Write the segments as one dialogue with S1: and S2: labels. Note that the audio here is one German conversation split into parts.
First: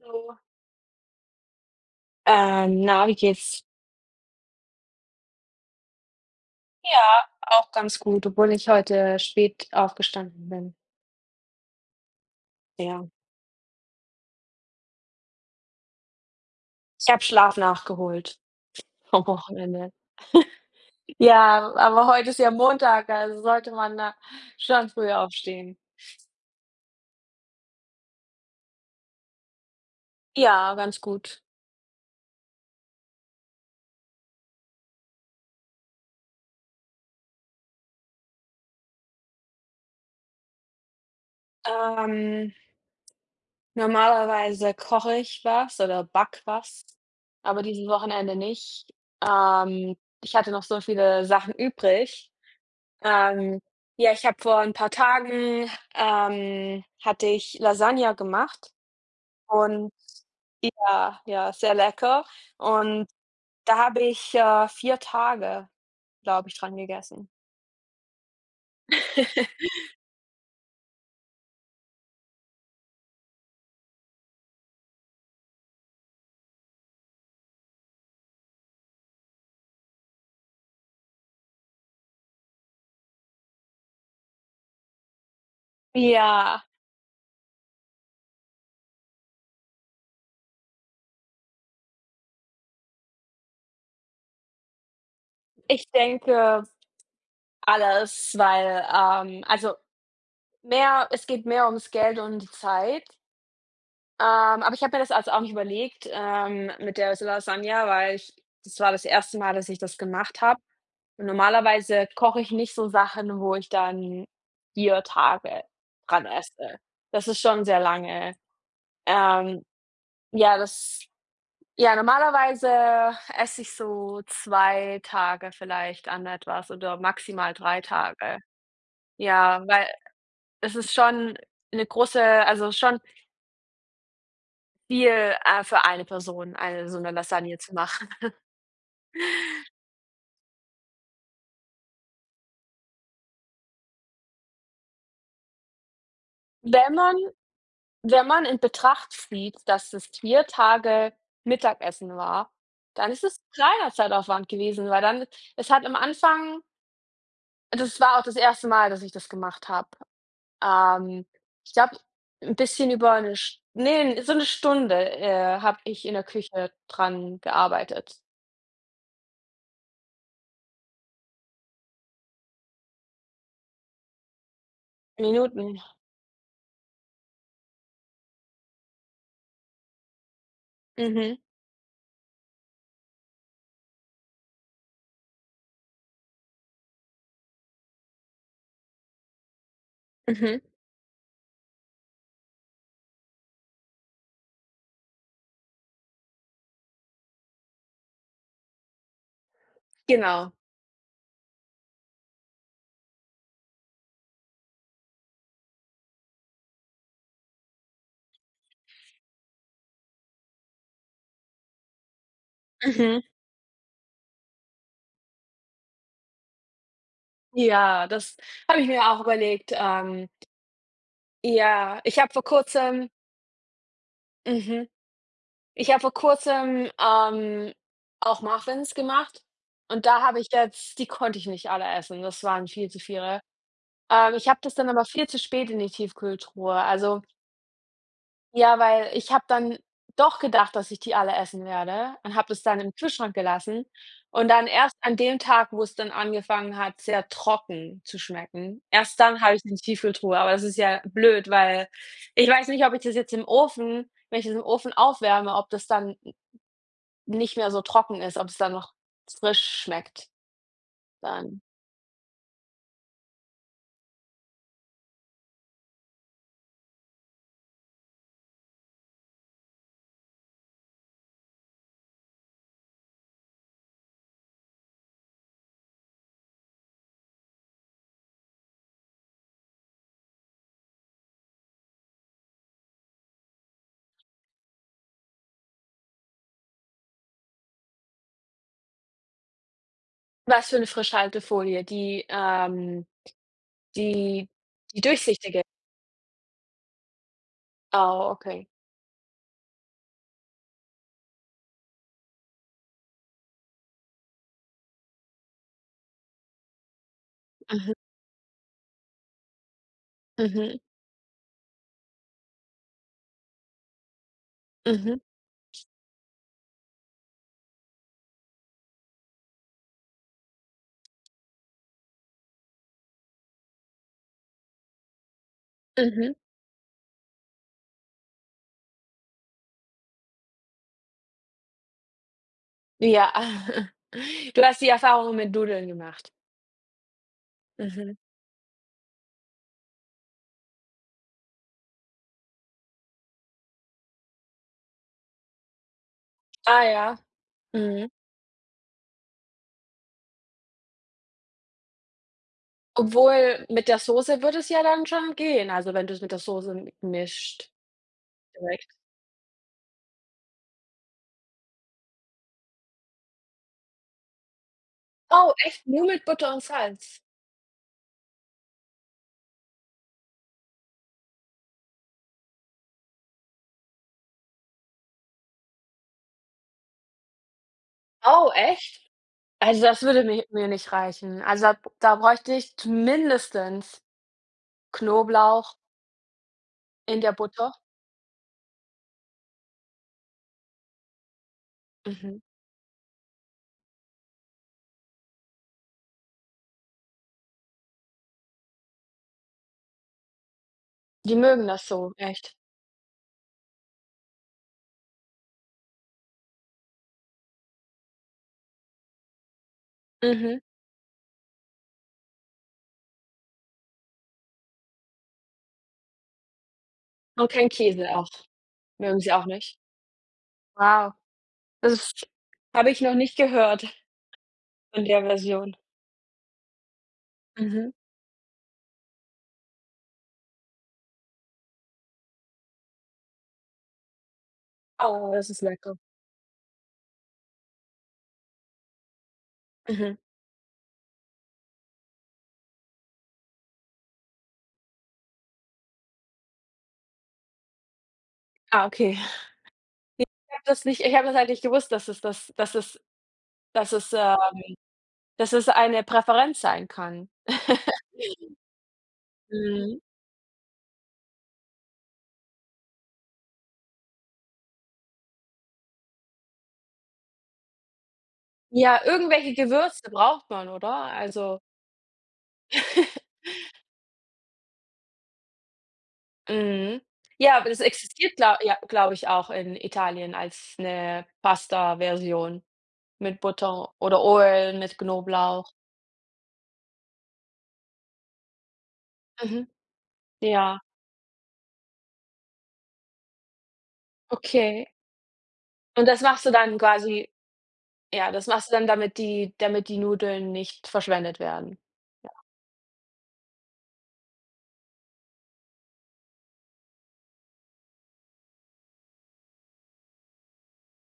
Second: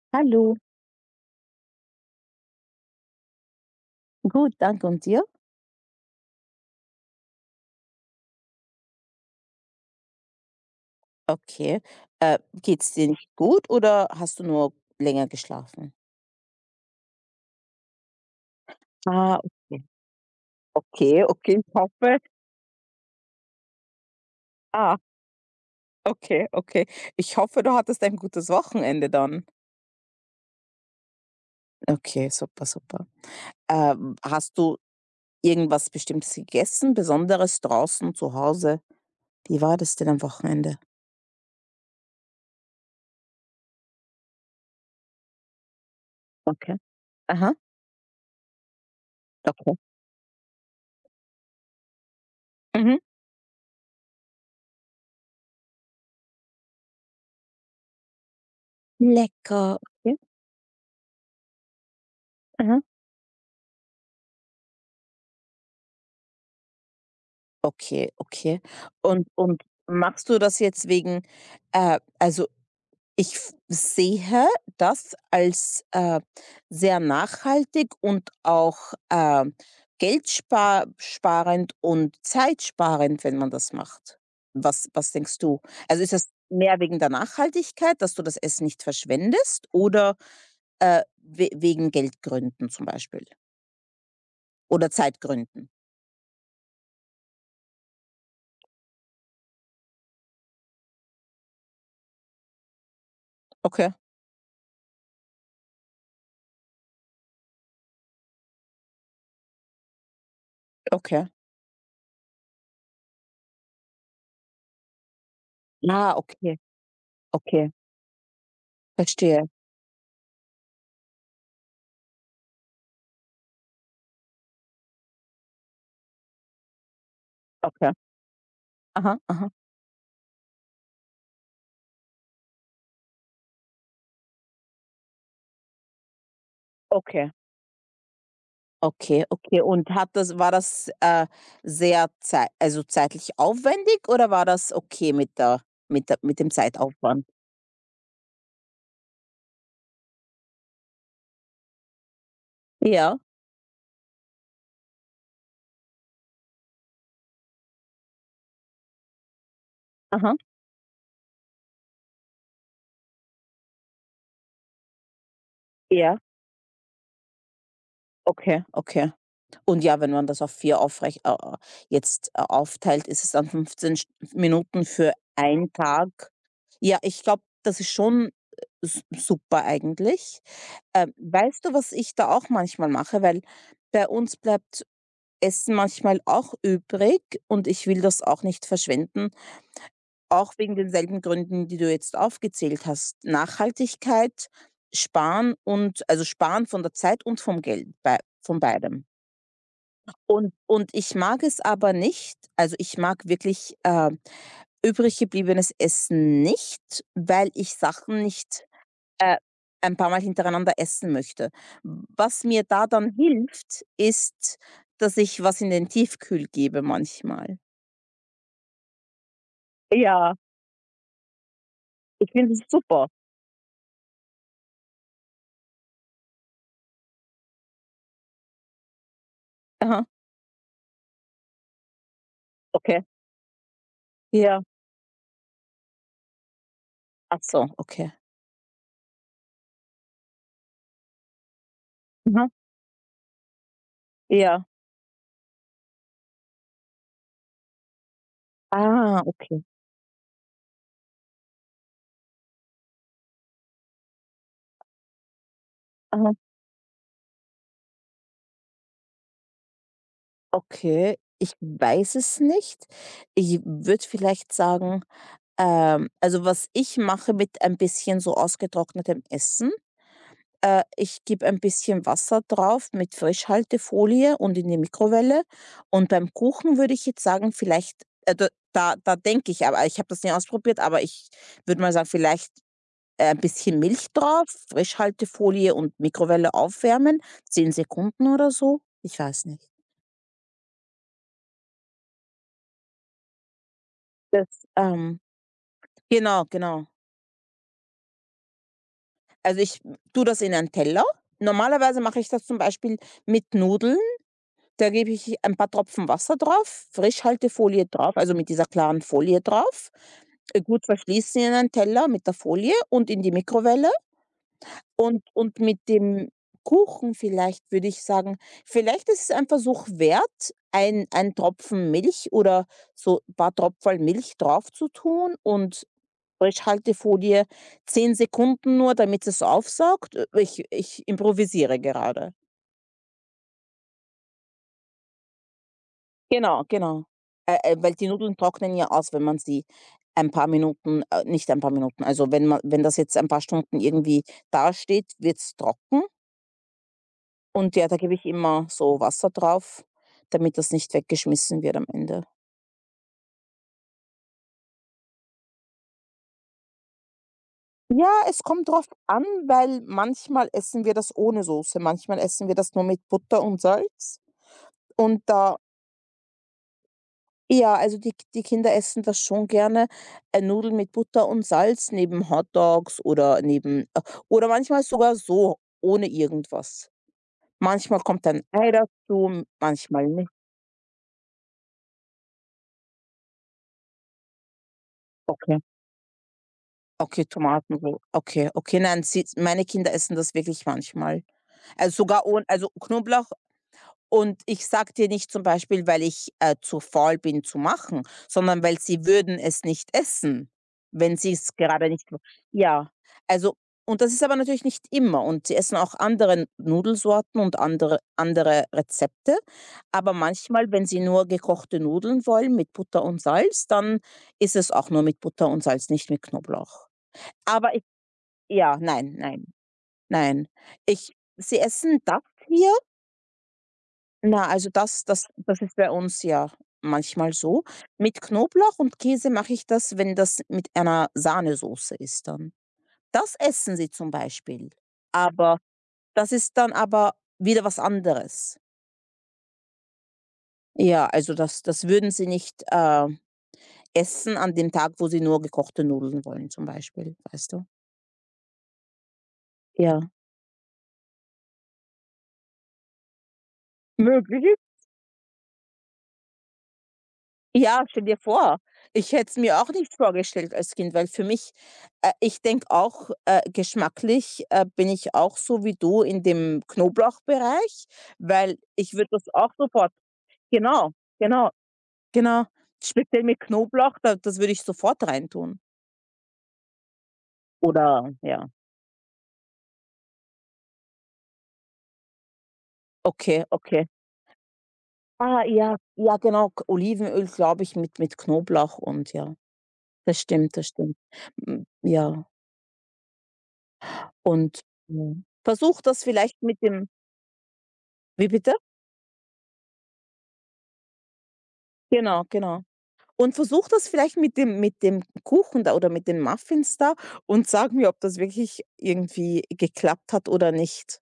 S1: Hallo.
S2: Hallo,
S1: Na, wie geht's?
S2: gut, danke und dir?
S1: Ja, auch ganz gut, obwohl ich heute spät aufgestanden bin.
S2: Okay. Geht's
S1: Ja,
S2: dir nicht gut oder hast du nur länger geschlafen?
S1: ich habe Schlaf nachgeholt vom
S2: Ah, okay.
S1: Wochenende.
S2: Okay, okay,
S1: Ja,
S2: ich
S1: aber
S2: hoffe.
S1: heute ist ja Montag, also sollte man da schon
S2: Ah,
S1: früh aufstehen.
S2: okay, okay. Ich hoffe, du hattest ein gutes Wochenende dann.
S1: Ja, ganz gut.
S2: Okay, super, super. Hast du irgendwas Bestimmtes gegessen, Besonderes draußen zu Hause? Wie war das denn am Wochenende?
S1: Ähm, Normalerweise koche ich was oder backe
S2: Okay.
S1: was,
S2: Aha,
S1: aber dieses Wochenende nicht.
S2: okay.
S1: Ähm, Ich hatte noch so viele Sachen übrig.
S2: Mhm.
S1: Ähm, ja, ich habe vor ein paar Tagen, hatte ich Lasagne gemacht
S2: Lecker.
S1: und, ja, sehr lecker.
S2: Okay.
S1: Und da habe ich, 4 Tage, glaube ich, dran gegessen.
S2: Okay, okay. Und machst du das jetzt wegen also ich f sehe das als, sehr nachhaltig und auch, geldspar und zeitsparend, wenn man das macht. Was denkst du? Also, ist das
S1: Ja,
S2: mehr wegen der Nachhaltigkeit, dass du das Essen nicht verschwendest oder, we wegen Geldgründen zum Beispiel oder Zeitgründen?
S1: ich denke alles, weil, also, mehr es geht mehr ums Geld und die Zeit.
S2: Okay,
S1: Aber ich habe mir das also auch nicht überlegt, mit der Lasagne, weil ich das war das erste Mal, dass ich das gemacht habe.
S2: okay.
S1: Und normalerweise koche ich nicht so Sachen, wo ich dann 4 Tage
S2: Ah,
S1: dran
S2: okay,
S1: esse. Das ist schon
S2: okay,
S1: sehr lange.
S2: verstehe.
S1: Ähm, ja, das ja, normalerweise esse ich so 2 Tage vielleicht an etwas oder maximal drei
S2: Okay.
S1: Tage.
S2: Aha, aha.
S1: Ja, weil es ist schon eine große also, schon viel, für eine Person, eine so eine
S2: Okay.
S1: Lasagne zu machen.
S2: Okay, okay. Und hat das war das, sehr zei also, zeitlich aufwendig oder war das okay mit der mit der mit dem
S1: Wenn man
S2: Zeitaufwand?
S1: wenn man in Betracht zieht, dass es 4 Tage Mittagessen war, dann
S2: Ja,
S1: ist es 'n kleiner Zeitaufwand gewesen, weil dann es hat am Anfang das war auch das erste Mal, dass ich das gemacht habe.
S2: aha.
S1: Ähm, ich glaube, 'n bisschen über so 'ne Stunde, habe ich in
S2: Ja,
S1: der Küche dran gearbeitet.
S2: okay. Okay. Und ja, wenn man das auf 4 aufteilt, ist es dann 15 St Minuten für einen
S1: Minuten.
S2: Tag. Ja, ich glaube, das ist schon, s super eigentlich.
S1: Mhm,
S2: Weißt du, was ich da auch manchmal mache? Weil bei uns bleibt Essen manchmal auch übrig und ich will das auch nicht verschwenden, auch
S1: mhm,
S2: wegen denselben Gründen, die du jetzt aufgezählt hast. Nachhaltigkeit, Sparen und also Sparen von der Zeit und vom Geld, bei von beidem. Und
S1: genau.
S2: und ich mag es aber nicht, also ich mag wirklich, übrig gebliebenes Essen nicht, weil ich Sachen nicht, äh, ein paar Mal hintereinander essen möchte. Was mir da dann
S1: Mhm.
S2: hilft, ist, dass ich was in den Tiefkühl gebe manchmal.
S1: Ja, das habe ich mir auch überlegt.
S2: Ja,
S1: Ja, ich
S2: ich
S1: habe vor
S2: finde es super.
S1: Kurzem mhm. Ich habe vor Kurzem, auch Muffins gemacht
S2: Aha,
S1: und da habe ich jetzt die konnte ich nicht alle essen, das waren viel zu
S2: okay.
S1: viele. Ich habe
S2: Ja.
S1: das dann aber viel zu spät in die Tiefkühltruhe. Also,
S2: Ach so, okay.
S1: ja, weil ich habe dann doch gedacht, dass ich die alle essen werde und
S2: Mhm.
S1: habe das dann im Kühlschrank gelassen und
S2: Ja.
S1: dann erst an dem Tag, wo es dann angefangen hat, sehr trocken zu schmecken, erst
S2: Ah,
S1: dann habe
S2: okay.
S1: ich in die Tiefkühltruhe, aber das ist ja blöd, weil ich weiß nicht, ob ich das jetzt im Ofen wenn ich das im Ofen aufwärme, ob das dann
S2: Aha.
S1: nicht mehr so trocken ist, ob es dann noch frisch schmeckt
S2: Okay, ich
S1: dann.
S2: weiß es nicht. Ich würde vielleicht sagen, also, was ich mache mit ein bisschen so ausgetrocknetem Essen, ich gebe ein bisschen Wasser drauf mit Frischhaltefolie und in die Mikrowelle. Und beim Kuchen würde ich jetzt sagen, vielleicht, da denke ich, aber ich habe das nie ausprobiert, aber ich würde mal sagen, vielleicht ein bisschen Milch drauf, Frischhaltefolie und Mikrowelle aufwärmen, 10 Sekunden oder so? Ich weiß nicht.
S1: Was für 'ne Frischhaltefolie? Die
S2: Das,
S1: die
S2: ähm
S1: durchsichtige?
S2: genau, genau.
S1: Oh, okay.
S2: Also, ich tue das in einen Teller. Normalerweise mache ich das zum Beispiel mit Nudeln. Da gebe ich ein paar Tropfen Wasser drauf, Frischhaltefolie
S1: Mhm,
S2: drauf, also mit dieser klaren Folie drauf,
S1: mhm,
S2: gut verschließen, in einen Teller mit der Folie und in die Mikrowelle.
S1: mhm,
S2: Und mit dem Kuchen vielleicht würde ich sagen, vielleicht ist es ein Versuch wert, ein Tropfen Milch oder so ein paar Tropferl Milch drauf zu tun und
S1: mhm.
S2: Frischhaltefolie 10 Sekunden nur, damit es aufsaugt. Ich improvisiere gerade.
S1: Ja. Du hast die Erfahrung mit Nudeln gemacht?
S2: Genau, genau. Weil die
S1: Mhm.
S2: Nudeln trocknen ja aus, wenn man sie ein paar Minuten, nicht ein paar Minuten, also wenn das jetzt ein paar Stunden irgendwie dasteht, wird's trocken.
S1: Ah ja,
S2: Und ja, da
S1: mhm.
S2: gebe ich immer so Wasser drauf, damit das nicht weggeschmissen wird am Ende.
S1: Obwohl mit der Soße würde es ja dann schon gehen, also wenn du's mit der Soße m mischt
S2: Ja, es kommt drauf
S1: direkt.
S2: an, weil manchmal essen wir das ohne Soße, manchmal essen wir das nur mit Butter und Salz. Und
S1: Oh,
S2: da
S1: echt? Nur mit Butter und Salz?
S2: ja, also die Kinder essen das schon gerne, Nudeln mit Butter und Salz neben Hotdogs oder neben, oder manchmal sogar so, ohne irgendwas. Manchmal kommt ein
S1: Oh,
S2: Ei
S1: echt?
S2: dazu, m
S1: Also, das
S2: manchmal
S1: würde
S2: nicht.
S1: mi mir nicht reichen. Also, da bräuchte ich z mindestens
S2: Okay.
S1: Knoblauch in
S2: Okay,
S1: der Butter.
S2: Tomaten so. Okay, okay, nein, sie meine Kinder essen das wirklich manchmal. Also, sogar
S1: Mhm.
S2: ohne, also, Knoblauch, und ich sage dir nicht zum Beispiel, weil ich, zu faul bin zu machen, sondern weil sie würden es nicht essen, wenn sie
S1: Die
S2: es
S1: mögen das
S2: gerade nicht
S1: so,
S2: w
S1: echt.
S2: ja. Also und das ist aber natürlich nicht immer und sie essen auch andere Nudelsorten und andere Rezepte, aber
S1: Mhm.
S2: manchmal, wenn sie nur gekochte Nudeln wollen mit Butter und Salz, dann ist es auch nur mit Butter und Salz, nicht mit Knoblauch.
S1: Und kein
S2: Aber ich,
S1: Käse auch.
S2: ja, nein,
S1: Mögen sie auch
S2: nein,
S1: nicht?
S2: nein.
S1: Wow,
S2: Ich Sie
S1: das
S2: essen das
S1: ist
S2: hier.
S1: habe ich noch nicht gehört
S2: Na, also das
S1: in der
S2: das das ist
S1: Version.
S2: bei uns ja manchmal so.
S1: Mhm.
S2: Mit Knoblauch und Käse mache ich das, wenn das mit einer Sahnesoße ist dann. Das essen sie zum Beispiel,
S1: Oh, das
S2: aber
S1: ist lecker.
S2: das ist dann aber wieder was anderes.
S1: Mhm.
S2: Ja, also das würden sie nicht, essen an dem Tag, wo sie nur gekochte Nudeln wollen zum Beispiel, weißt du?
S1: Ah, okay.
S2: Ja.
S1: Ich habe das halt nicht gewusst, dass es, äh
S2: Möglich.
S1: dass es eine Präferenz sein kann.
S2: Ja, stell dir vor. Ich hätte es mir auch nicht
S1: Mhm.
S2: vorgestellt als Kind, weil für mich, ich denke auch, geschmacklich, bin ich auch so wie du in dem Knoblauchbereich, weil ich
S1: Ja,
S2: würde das auch
S1: irgendwelche
S2: sofort,
S1: Gewürze braucht man, oder?
S2: genau, genau,
S1: Also
S2: genau. Speziell mit Knoblauch, da das würde ich sofort reintun.
S1: Mhm. Ja, aber das
S2: Oder
S1: existiert,
S2: ja.
S1: glau ja, glaube ich, auch in Italien als 'ne Pasta-Version mit
S2: Okay, okay.
S1: Butter oder Öl, mit
S2: Ah,
S1: Knoblauch.
S2: ja, ja, genau, K Olivenöl, glaube ich, mit Knoblauch und ja,
S1: Mhm.
S2: das stimmt, das
S1: Ja,
S2: stimmt. Hm, ja, und,
S1: okay.
S2: hm, versuch das
S1: Und das
S2: vielleicht
S1: machst du
S2: mit
S1: dann
S2: dem.
S1: quasi
S2: Wie
S1: ja, das
S2: bitte?
S1: machst du dann, damit die Nudeln nicht verschwendet werden.
S2: Genau, genau. Und versuch das vielleicht mit dem Kuchen da oder mit den Muffins da und sag mir, ob das wirklich irgendwie geklappt hat oder nicht.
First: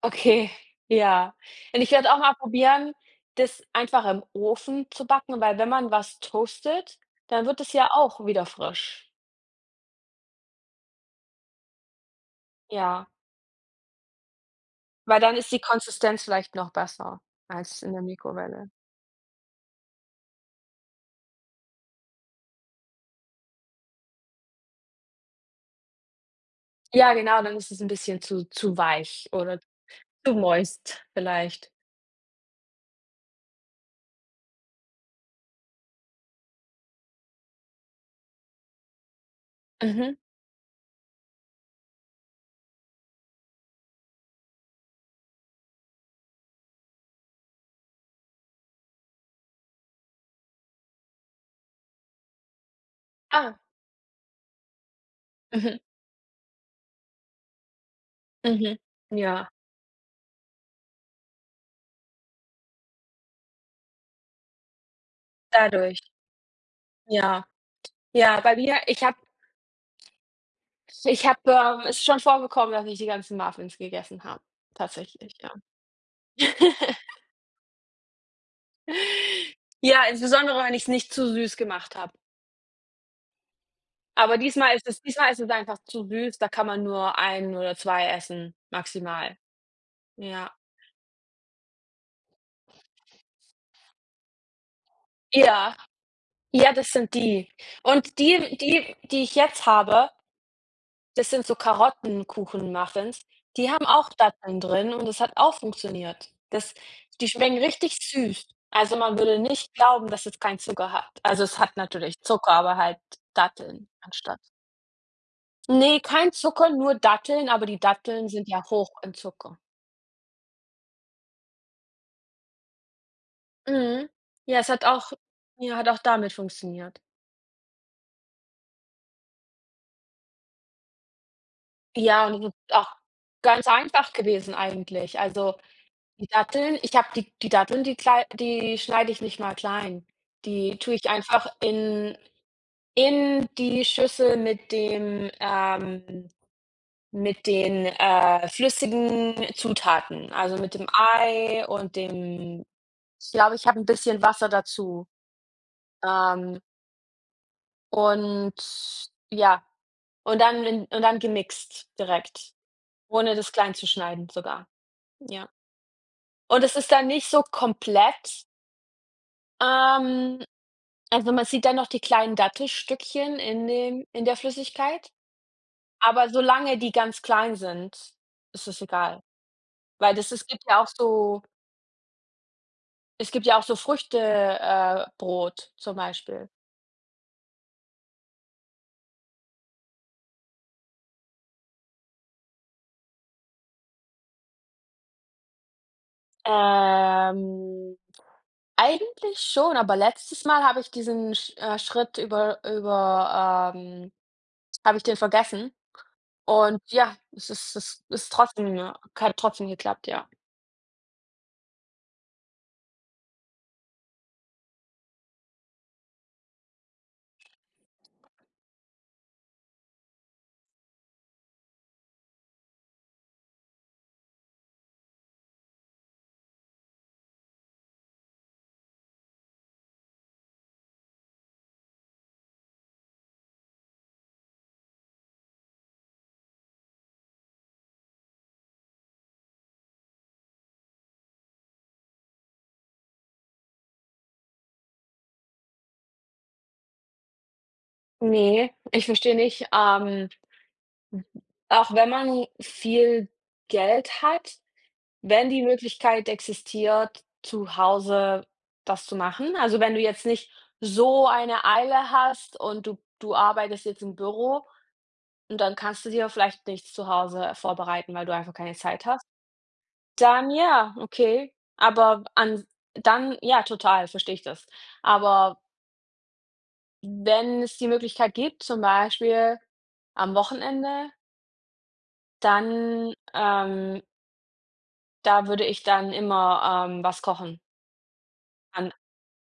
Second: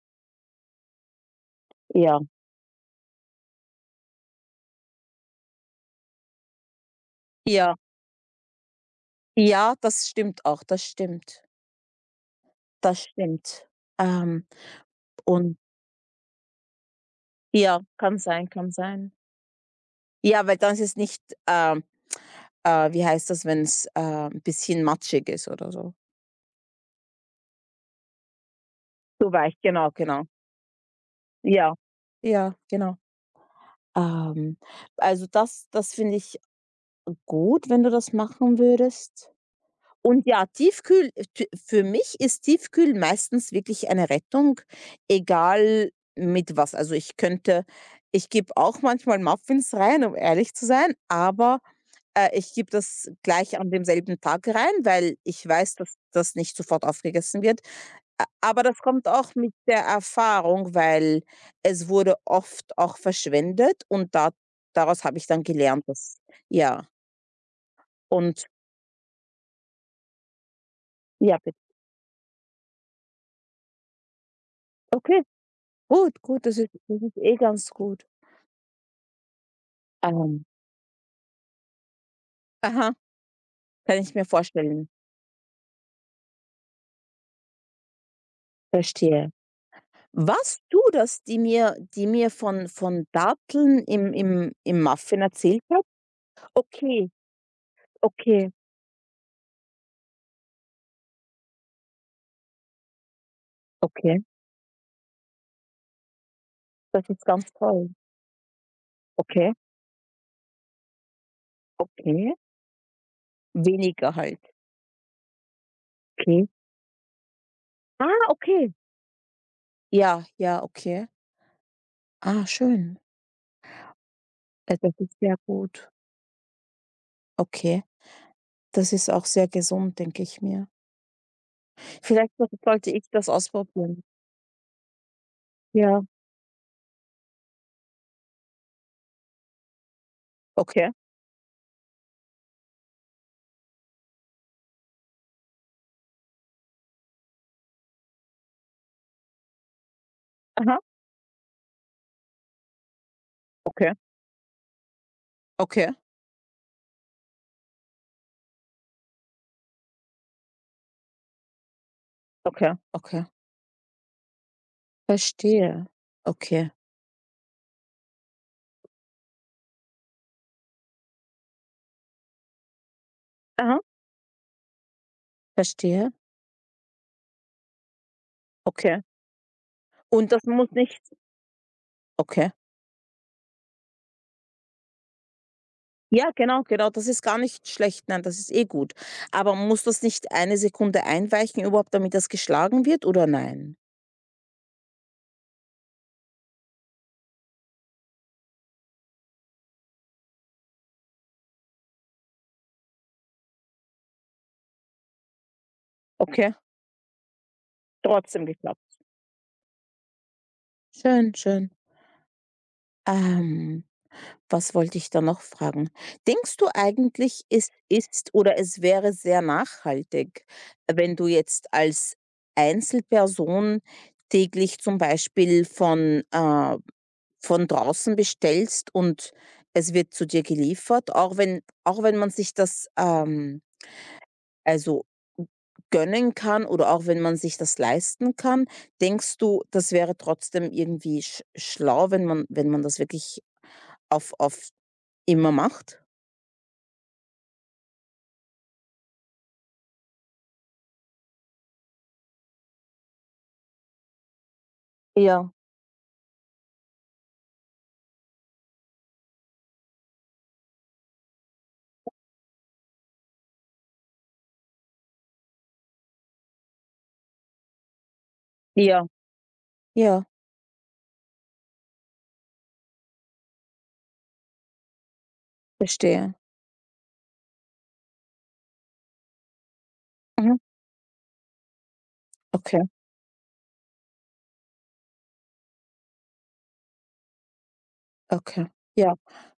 S1: Okay, ja. Und ich werde auch
S2: Ja,
S1: mal probieren, das einfach im Ofen zu backen, weil wenn man was toastet, dann wird es
S2: ja,
S1: ja auch wieder frisch.
S2: ja, das stimmt auch, das stimmt. Das
S1: Ja.
S2: stimmt. Ähm,
S1: Weil dann ist
S2: und
S1: die Konsistenz vielleicht noch besser
S2: ja,
S1: als in der
S2: kann sein,
S1: Mikrowelle.
S2: kann sein. Ja, weil dann ist es nicht, wie heißt das, wenn's, ein bisschen matschig ist oder so.
S1: Ja, genau, dann ist es 'n bisschen zu weich
S2: Zu weich,
S1: oder
S2: genau, genau.
S1: zu moist vielleicht.
S2: Ja, ja, genau. Ähm, also das finde ich gut, wenn du das machen würdest.
S1: Mhm.
S2: Und ja, Tiefkühl t für mich ist Tiefkühl meistens wirklich eine Rettung, egal mit was. Also, ich gebe auch manchmal Muffins rein, um ehrlich zu sein, aber, ich gebe das gleich
S1: Ah,
S2: an demselben Tag rein, weil ich weiß,
S1: mhm,
S2: dass das nicht sofort aufgegessen wird. A aber
S1: mhm.
S2: das kommt auch
S1: Ja,
S2: mit der Erfahrung, weil es wurde oft auch verschwendet und da daraus habe ich dann gelernt,
S1: dadurch.
S2: dass ja,
S1: Ja. Ja,
S2: und
S1: bei mir ich
S2: ja,
S1: habe, ist schon vorgekommen, dass ich die ganzen Muffins gegessen habe,
S2: okay,
S1: tatsächlich, ja.
S2: gut, gut, das ist eh ganz gut.
S1: Ja,
S2: Ähm,
S1: insbesondere, wenn ich's nicht zu süß gemacht habe.
S2: aha, kann ich mir
S1: Aber
S2: vorstellen.
S1: diesmal ist es einfach zu süß, da kann man nur 1 oder 2 essen,
S2: Verstehe.
S1: maximal. Ja.
S2: Was du das, die mir von Datteln im Muffin erzählt
S1: Ja.
S2: hat?
S1: Ja, das
S2: Okay,
S1: sind die. Und
S2: okay,
S1: die ich jetzt habe, das sind so Karottenkuchen-Muffins, die haben auch
S2: okay,
S1: Datteln drin und das hat auch funktioniert. Das
S2: das ist
S1: die
S2: ganz
S1: schmecken
S2: toll.
S1: richtig süß. Also, man würde
S2: Okay,
S1: nicht glauben, dass es keinen Zucker hat. Also, es hat natürlich
S2: okay,
S1: Zucker, aber halt Datteln
S2: weniger halt.
S1: anstatt. Ne, kein
S2: Okay.
S1: Zucker, nur Datteln, aber die
S2: Ah,
S1: Datteln sind ja
S2: okay.
S1: hoch in Zucker.
S2: Ja, ja, okay. Ah, schön.
S1: Mhm. Ja, es hat
S2: Das
S1: auch
S2: ist sehr
S1: ja,
S2: gut.
S1: hat auch damit funktioniert.
S2: Okay, das ist auch sehr gesund, denke ich mir.
S1: Ja,
S2: Vielleicht
S1: und
S2: so
S1: es ist auch
S2: sollte ich das
S1: ganz
S2: ausprobieren.
S1: einfach gewesen eigentlich. Also
S2: Ja,
S1: Die Datteln ich habe die Datteln, die schneide ich nicht mal klein. Die
S2: okay.
S1: tue ich einfach in die Schüssel mit dem, mit den, flüssigen Zutaten, also mit
S2: Aha.
S1: dem Ei und dem ich glaube, ich habe ein
S2: Okay.
S1: bisschen Wasser dazu.
S2: Okay,
S1: Ähm, und ja, und dann gemixt direkt,
S2: okay. Okay.
S1: ohne das klein zu schneiden sogar. Ja.
S2: Verstehe.
S1: Und
S2: Okay.
S1: es ist dann nicht so komplett, ähm Also, man sieht dann noch die kleinen Dattelstückchen
S2: Aha.
S1: in der Flüssigkeit,
S2: Verstehe.
S1: aber solange die ganz klein sind, ist es
S2: Okay.
S1: egal. Weil
S2: Und
S1: das
S2: das muss nicht. Okay.
S1: es gibt ja auch so Früchte Brot zum
S2: Ja,
S1: Beispiel.
S2: genau, genau. Das ist gar nicht schlecht. Nein, das ist eh gut. Aber muss das nicht eine Sekunde einweichen überhaupt, damit das geschlagen wird oder nein?
S1: Ähm, eigentlich schon, aber letztes Mal habe ich diesen Schritt habe ich den vergessen
S2: Okay,
S1: und ja, es ist
S2: trotzdem
S1: trotzdem
S2: geklappt.
S1: hat trotzdem geklappt, ja.
S2: Schön, schön. Ähm Was wollte ich da noch fragen? Denkst du eigentlich, es ist oder es wäre sehr nachhaltig, wenn du jetzt als Einzelperson täglich zum Beispiel von draußen bestellst und es wird zu dir geliefert, auch wenn, man sich das, also gönnen kann oder auch wenn man sich das leisten kann, denkst du, das wäre trotzdem irgendwie schlau, wenn man das wirklich auf immer macht?
S1: Ne, ich verstehe nicht, Auch wenn man viel Geld hat, wenn
S2: Ja.
S1: die Möglichkeit existiert, zu Hause das zu machen. Also, wenn du jetzt nicht so eine Eile hast und du arbeitest jetzt im Büro und dann kannst du dir vielleicht nichts zu Hause vorbereiten, weil du einfach keine
S2: Ja.
S1: Zeit hast,
S2: Ja,
S1: dann ja, okay. Aber an dann ja, total, verstehe ich das. Aber
S2: verstehe.
S1: wenn es die Möglichkeit gibt, zum Beispiel am
S2: Mhm.
S1: Wochenende,
S2: Okay,
S1: dann, Da würde ich dann immer, was kochen
S2: okay.
S1: an
S2: Ja,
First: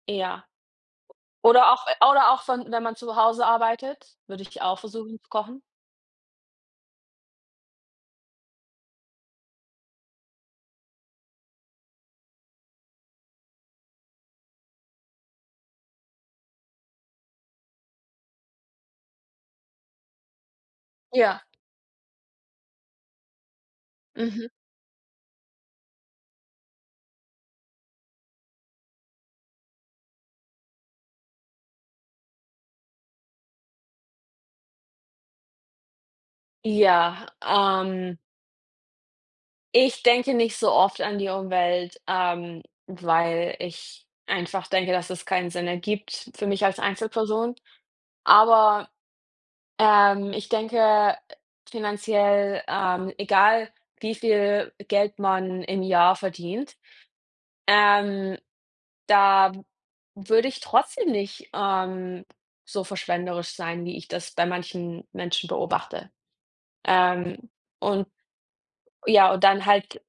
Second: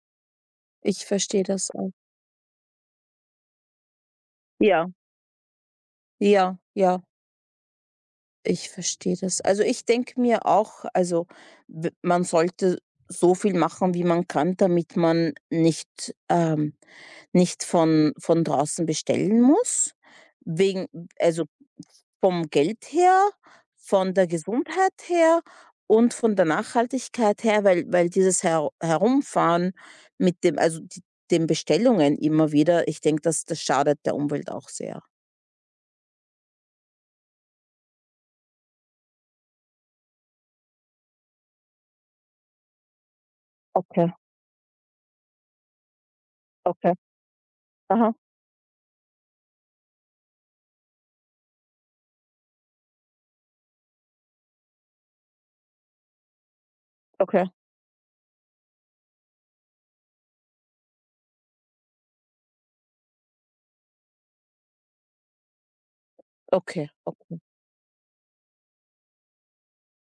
S1: ja.
S2: ich verstehe das auch.
S1: Oder auch von wenn man zu Hause arbeitet, würde ich auch
S2: Ja.
S1: versuchen zu kochen.
S2: Ja, ja, ich verstehe das. Also, ich denke mir auch, also, w man sollte so viel machen, wie man kann, damit man nicht von draußen bestellen muss, wegen
S1: Ja,
S2: also vom Geld her, von der
S1: mhm.
S2: Gesundheit her und von der Nachhaltigkeit her, weil dieses Herumfahren mit dem, also d den Bestellungen immer wieder, ich denke, das schadet der Umwelt auch sehr.
S1: Ja, ich denke nicht so oft an die Umwelt, weil ich
S2: Okay,
S1: einfach denke, dass es keinen Sinn ergibt für mich als
S2: okay.
S1: Einzelperson.
S2: Aha,
S1: Aber, ich denke finanziell, egal wie viel Geld man im Jahr verdient,
S2: okay.
S1: ähm Da würde ich trotzdem nicht, so verschwenderisch sein, wie ich das bei manchen Menschen beobachte.
S2: Okay, okay.
S1: Ähm, und ja, und dann halt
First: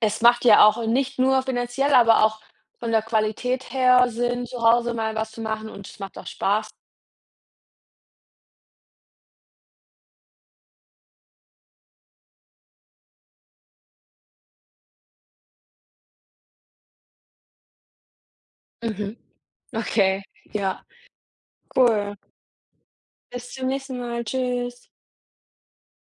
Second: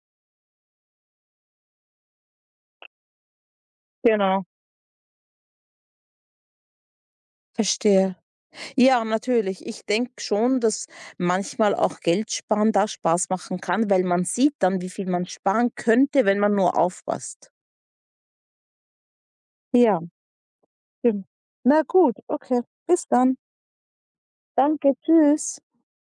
S1: es macht ja auch nicht nur finanziell, aber auch von der Qualität her
S2: Genau.
S1: Sinn, zu Hause mal was zu machen und es macht auch Spaß.
S2: Verstehe. Ja, natürlich. Ich denke schon, dass manchmal auch Geld sparen da Spaß machen kann, weil man sieht dann, wie viel man sparen könnte, wenn man nur aufpasst.
S1: Mhm,
S2: Ja,
S1: okay, ja,
S2: stimmt. Na
S1: cool.
S2: gut, okay. Bis dann.
S1: Bis zum nächsten Mal. Tschüss.
S2: Danke, tschüss.